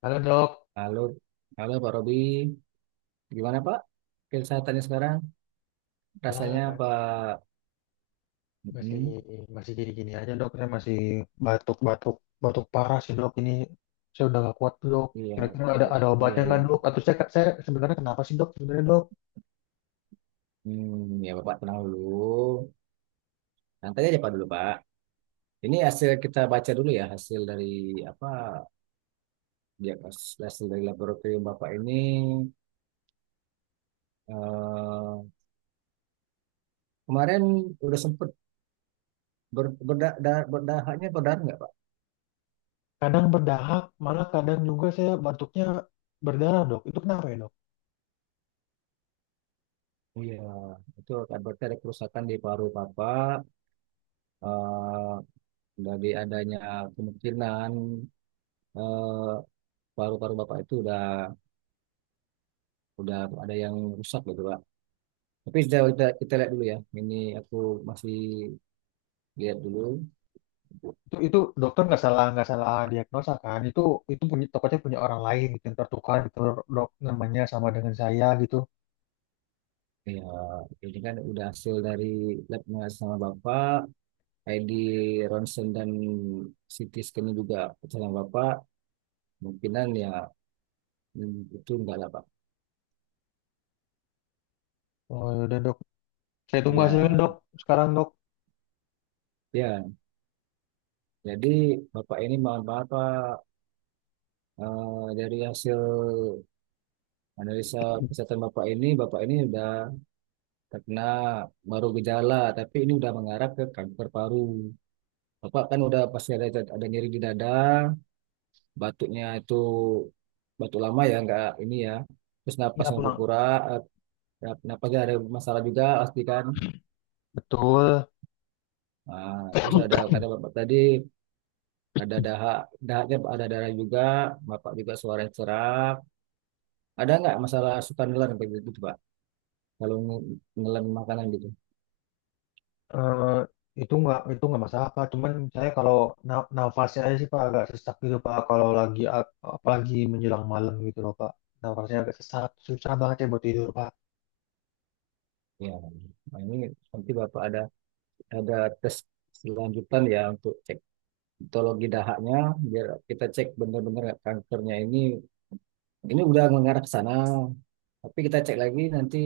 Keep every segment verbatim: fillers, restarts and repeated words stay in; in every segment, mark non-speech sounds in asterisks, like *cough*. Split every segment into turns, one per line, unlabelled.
Halo dok,
Halo, halo Pak Robi. Gimana Pak? Kesehatannya sekarang?
ya,
Rasanya Pak?
masih
Mm-mm.
masih gini-gini aja dok, saya masih batuk-batuk batuk parah sih dok ini. Saya udah gak kuat dok.
Iya,
Kira-kira ada
iya,
ada
iya.
obatnya nggak dok?
Iya.
Atau saya saya sebenarnya kenapa sih dok? Sebenarnya dok,
Hmm, ya Bapak tenang dulu. Santai aja Pak dulu Pak. Ini hasil kita baca dulu ya hasil dari apa? Ya, hasil hasil dari laboratorium Bapak ini eh, kemarin udah sempet ber, berda, da, berdahaknya berdarah nggak Pak?
kadang berdahak, malah kadang juga saya batuknya berdarah dok. Itu kenapa ya dok?
Iya, itu akan berarti ada kerusakan di paru Bapak. eh dari adanya kemungkinan eh, paru-paru bapak itu udah udah ada yang rusak gitu pak. Tapi sudah kita, kita lihat dulu ya. Ini aku masih lihat dulu.
Itu itu dokter nggak salah nggak salah diagnosa kan? Itu itu punya tokonya punya orang lain gitu yang tertukar gitu dok, namanya sama dengan saya gitu.
Ya, ini kan udah hasil dari labnya sama bapak, I D ronsen dan C T scan juga sama bapak. Mungkinan ya, hmm, itu enggak lah pak.
Oh yaudah dok, saya tunggu hasilnya dok.
Ya
Sekarang dok,
ya. Jadi bapak ini mohon maaf pak. Eh, dari hasil analisa kesehatan bapak ini, bapak ini udah terkena baru gejala, tapi ini udah mengarah ke kanker paru. Bapak kan udah pasti ada ada nyeri di dada, batuknya itu batuk lama ya, nggak ini ya. Terus
ya
napasnya
pulang.
berkurang, eh, napasnya ada masalah juga pasti kan.
Betul.
Nah, terus ada kata bapak tadi ada dahak, dahaknya ada darah juga, bapak juga suara serak. Ada nggak masalah suka nelan kayak gitu, tuh, Pak? Kalau nge- nelan makanan gitu.
eh itu nggak itu nggak masalah Pak. Cuman saya kalau na- nafasnya aja sih Pak agak sesak gitu Pak. Kalau lagi ap- apalagi menjelang malam gitu loh Pak. Nafasnya agak sesak, susah banget ya buat tidur Pak.
Ya, nah ini nanti bapak ada ada tes selanjutan ya untuk cek histologi dahaknya biar kita cek benar-benar kankernya ini ini udah mengarah ke sana, tapi kita cek lagi nanti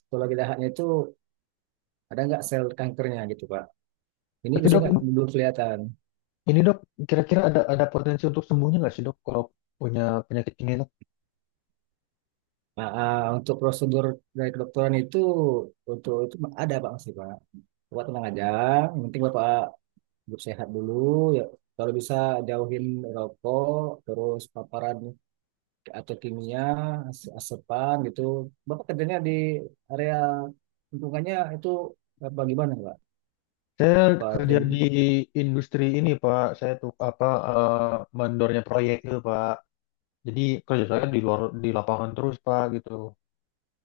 histologi dahaknya itu ada nggak sel kankernya gitu Pak. Ini
Tapi
biasanya
dok,
nggak belum kelihatan.
ini dok, kira-kira ada ada potensi untuk sembuhnya nggak sih dok kalau punya penyakit ini dok?
nah, ah, untuk prosedur dari kedokteran itu untuk itu ada Pak masih Pak. Bapak tenang aja, yang penting Bapak hidup sehat dulu ya, kalau bisa jauhin rokok, terus paparan atau kimia, as- asepan gitu. Bapak kerjanya di area lingkungannya itu apa gimana, Pak?
Saya
Apa
kerja
yang
di industri ini Pak. Saya tuh apa eh, mandornya proyek gitu Pak. Jadi kerja saya di luar di lapangan terus Pak gitu.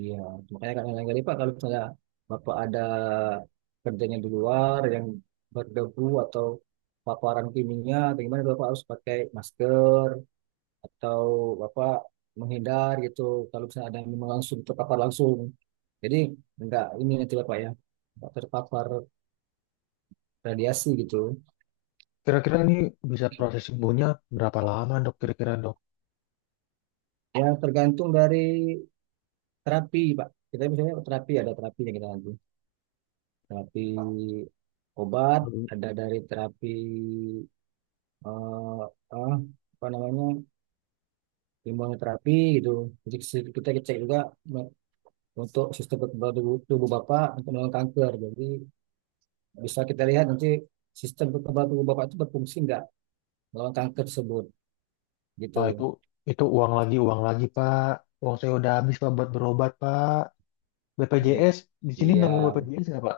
iya, makanya kan yang tadi Pak kalau misalnya Bapak ada kerjanya di luar yang berdebu atau paparan kimia atau gimana Bapak harus pakai masker atau Bapak menghindar gitu kalau misalnya ada yang memang langsung terpapar langsung. Jadi enggak ini nanti Bapak ya, enggak terpapar radiasi gitu.
Kira-kira ini bisa proses sembuhnya berapa lama dok? Kira-kira dok?
Ya tergantung dari terapi pak, kita misalnya terapi ada terapi yang kita lanjut, terapi obat, ada dari terapi eh eh, apa namanya imunoterapi gitu, jadi se- kita cek juga me- untuk sistem kekebalan tubuh, tubuh bapak untuk melawan kanker, jadi bisa kita lihat nanti sistem kekebalan tubuh bapak itu berfungsi nggak melawan kanker tersebut gitu.
Pak, itu itu uang lagi, uang lagi, Pak. Uang saya udah habis, Pak, buat berobat, Pak.
I-
B P J S, di sini nanggung
iya,
B P J S nggak, Pak?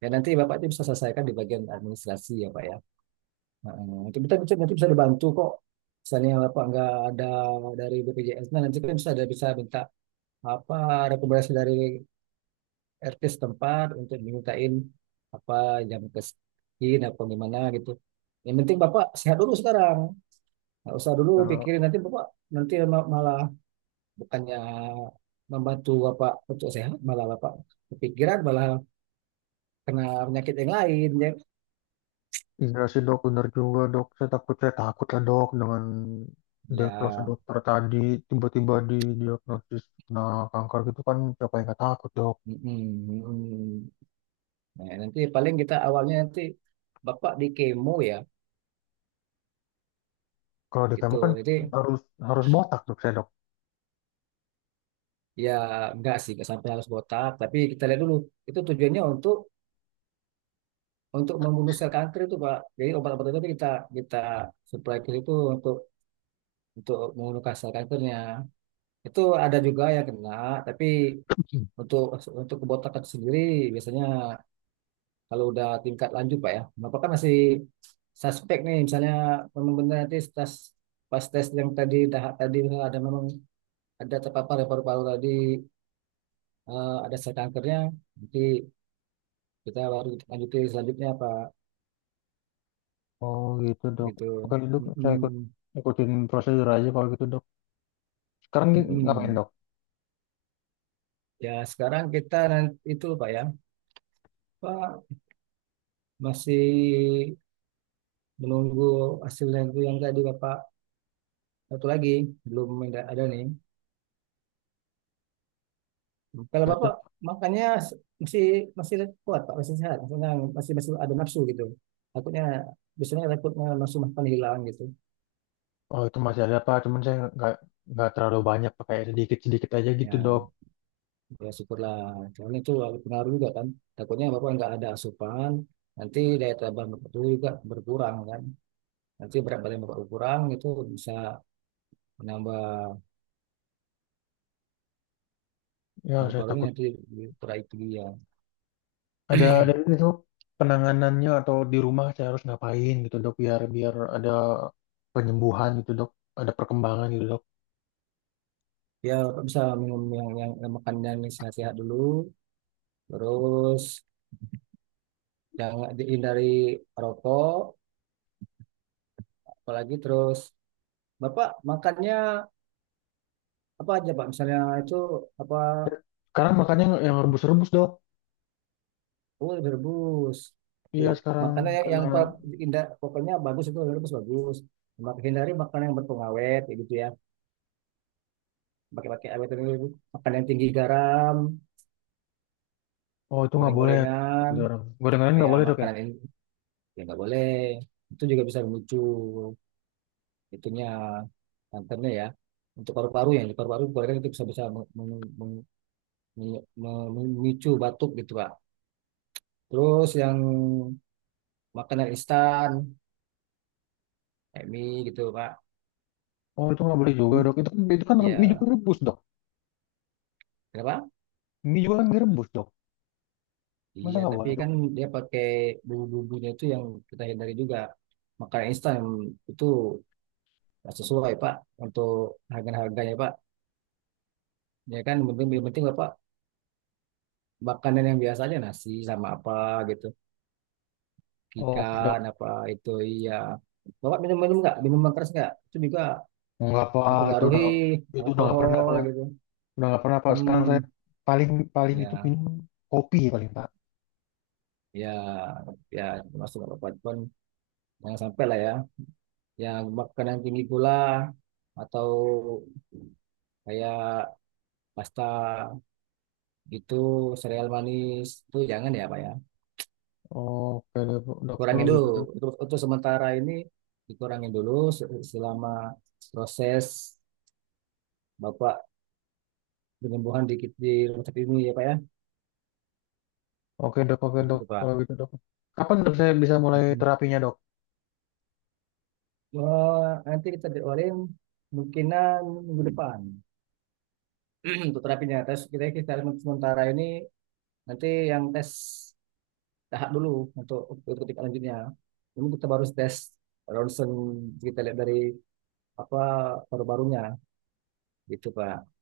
dan nanti bapak itu bisa selesaikan di bagian administrasi ya pak ya. Nah, itu kita bisa nanti bisa dibantu kok. Misalnya apa nggak ada dari B P J S, nah nanti kan bisa ada bisa minta apa rekomendasi dari R T setempat untuk dimintain apa jam ke sekian apa gimana gitu. Yang penting Bapak sehat dulu sekarang. Nggak usah dulu
Kalau
pikirin nanti Bapak nanti ma- malah bukannya membantu Bapak untuk sehat malah Bapak kepikiran malah kena penyakit yang lain ya.
iya sih dok, bener juga dok. Saya takut, saya takut lah dok dengan diagnosa
Ya,
dokter tadi, tiba-tiba di diagnosis nah kanker gitu kan, siapa yang nggak takut dok.
mm, mm, mm. Nah, nanti paling kita awalnya nanti Bapak di kemo ya
Kalau di
gitu.
kamu kan
Jadi
harus harus botak dok saya dok.
ya enggak sih enggak sampai harus botak, tapi kita lihat dulu itu tujuannya untuk untuk membunuh sel kanker itu Pak. Jadi obat obat itu kita kita supply ke itu untuk untuk membunuh sel kankernya. Itu ada juga yang kena, tapi
*clears throat* *laughs*
untuk untuk kebotakan sendiri biasanya kalau udah tingkat lanjut Pak ya. Bapak kan masih suspek nih, misalnya memang benar nanti tes pas tes yang tadi dah, tadi ada memang ada terpapar ya paru-paru tadi eh, ada sel kankernya, nanti kita baru lanjuti selanjutnya Pak
Oh gitu dok.
gitu.
Oke dok, saya ikut
Mm-mm.
ikutin prosedur aja kalau gitu dok. Sekarang gi- ngapain
Mm-mm.
dok?
Ya sekarang kita nanti itu Pak ya, Pak masih menunggu hasilnya itu yang tadi Bapak, satu lagi belum ada, ada nih kalau Bapak makannya s- masih masih kuat Pak, masih sehat maksudnya masih masih ada nafsu gitu, takutnya biasanya takutnya nafsu makan hilang gitu
Oh itu masih ada Pak, cuman saya nggak nggak terlalu banyak pakai sedikit sedikit aja gitu dok.
ya. Ya syukurlah. Soalnya itu pengaruh juga kan. Takutnya Bapak nggak ada asupan, nanti daya tahan Bapak tubuh juga berkurang kan. Nanti berat badan Bapak berkurang itu bisa menambah
Ya saya
paru-parunya
takut
nanti kurang itu ya.
ada ada ini dok, penanganannya atau di rumah saya harus ngapain gitu dok, biar biar ada penyembuhan gitu dok, ada perkembangan gitu dok.
Ya Bapak bisa minum yang, yang, yang makan yang sehat-sehat dulu, terus jangan dihindari rokok, apalagi terus Bapak makannya apa aja Pak? Misalnya itu apa.
Sekarang makanya yang rebus-rebus dok.
Oh, direbus. Oke.
Iya sekarang
Makanan yang,
karena
yang pa- indah, pokoknya bagus itu direbus bagus. Mak- Hindari makanan yang berpengawet, kayak gitu ya. Pakai-pakai awet itu, makanan yang tinggi garam,
oh itu nggak boleh.
goreng-gorengan,
Gitu, orang. Gorengan nggak
kayak
boleh dok ya?
makanan ini ya nggak boleh. Itu juga bisa memicu itunya kankernya ya. Untuk paru-paru yang di paru-paru gorengan itu bisa bisa meng- meng- meng- meng- mem- memicu batuk gitu Pak. Terus yang makanan instan, kayak mie gitu Pak.
Oh itu nggak boleh juga
Hmm,
dok. Itu kan itu kan mie juga
ya,
rebus dok.
kenapa?
Mie juga kan direbus dok. Masa
Iya,
nggak
tapi
boleh dok?
kan dia pakai bumbu-bumbunya itu yang kita hindari juga. Makanan instan itu nggak sesuai, Pak, untuk harga-harganya, Pak. Ya kan, yang penting, yang penting Pak, makanan yang biasa aja, nasi sama apa gitu.
Oh, oke
Ikan
dok.
apa itu, iya. Bapak minum-minum nggak? Minum keras nggak? Itu juga
Nggak apa, itu
mempengaruhi
udah itu udah nggak pernah
alkohol
tuh.
gitu.
Udah nggak pernah Pak. Sekarang saya
Hmm,
paling paling itu
ya,
minum kopi ya paling Pak.
ya, ya, masuk apa pun. Jangan sampai lah ya. Yang makanan tinggi gula atau kayak pasta itu sereal manis itu jangan ya Pak ya,
Oke deh dok
kurangi
kalau gitu
dulu
dok.
untuk, untuk sementara ini dikurangin dulu se- selama proses Bapak penyembuhan di, di rumah sakit ini ya Pak ya
Oke dok oke dok
gitu Pak.
kalau gitu dok. Kapan dok saya bisa mulai
Mm-mm.
terapinya dok?
Oh, nanti kita jadwalin mungkinan minggu depan *clears throat* untuk terapinya tes kita kita sementara ini nanti yang tes tahap dulu untuk untuk tingkat lanjutnya ini kita baru tes ronsen kita lihat dari apa paru-parunya. Gitu, Pak.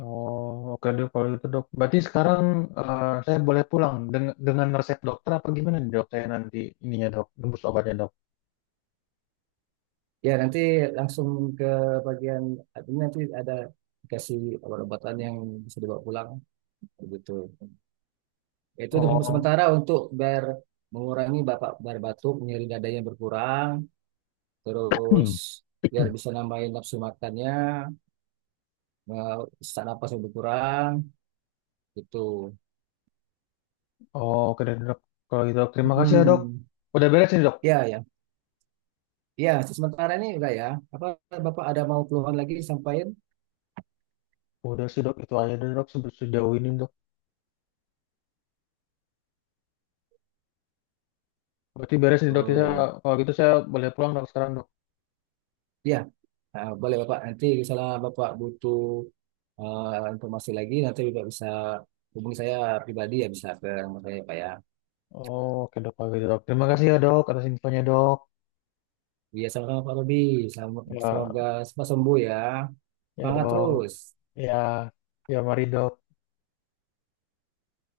Oh oke dok kalau gitu dok. Berarti sekarang eh, saya boleh pulang dengan, dengan resep dokter apa gimana nih dok? Saya nanti ininya dok, nembus obatnya dok.
Ya, nanti langsung ke bagian admin, nanti ada dikasih obat-obatan yang bisa dibawa pulang begitu. Ya, itu untuk
Oh,
sementara untuk biar mengurangi bapak biar batuk, nyeri dada yang berkurang,
*clears throat*
terus
hmm.
biar bisa nambahin nafsu makannya, eh, sesak napas yang berkurang gitu.
Oh oke deh dok kalau gitu dok. Terima kasih ya dok.
Hmm,
Udah beres nih dok.
ya ya. Ya, sementara ini enggak ya. Apa Bapak ada mau keluhan lagi sampaikan?
Udah sih dok itu aja deh, dok se- sejauh ini dok. Berarti beres nih dok. Saya,
Oh.
kalau gitu saya boleh pulang dok sekarang dok.
Ya, eh, boleh Bapak. Nanti misalnya Bapak butuh eh, informasi lagi, nanti Bapak bisa hubungi saya pribadi ya, bisa ke nomor saya Pak ya.
Oh, oke dok, oke dok. Terima kasih ya dok atas infonya dok.
Iya, sama-sama Pak Robi. Sama-
Ya,
Semoga cepat sembuh ya.
ya
Semangat
dok.
terus.
Ya, ya mari dok.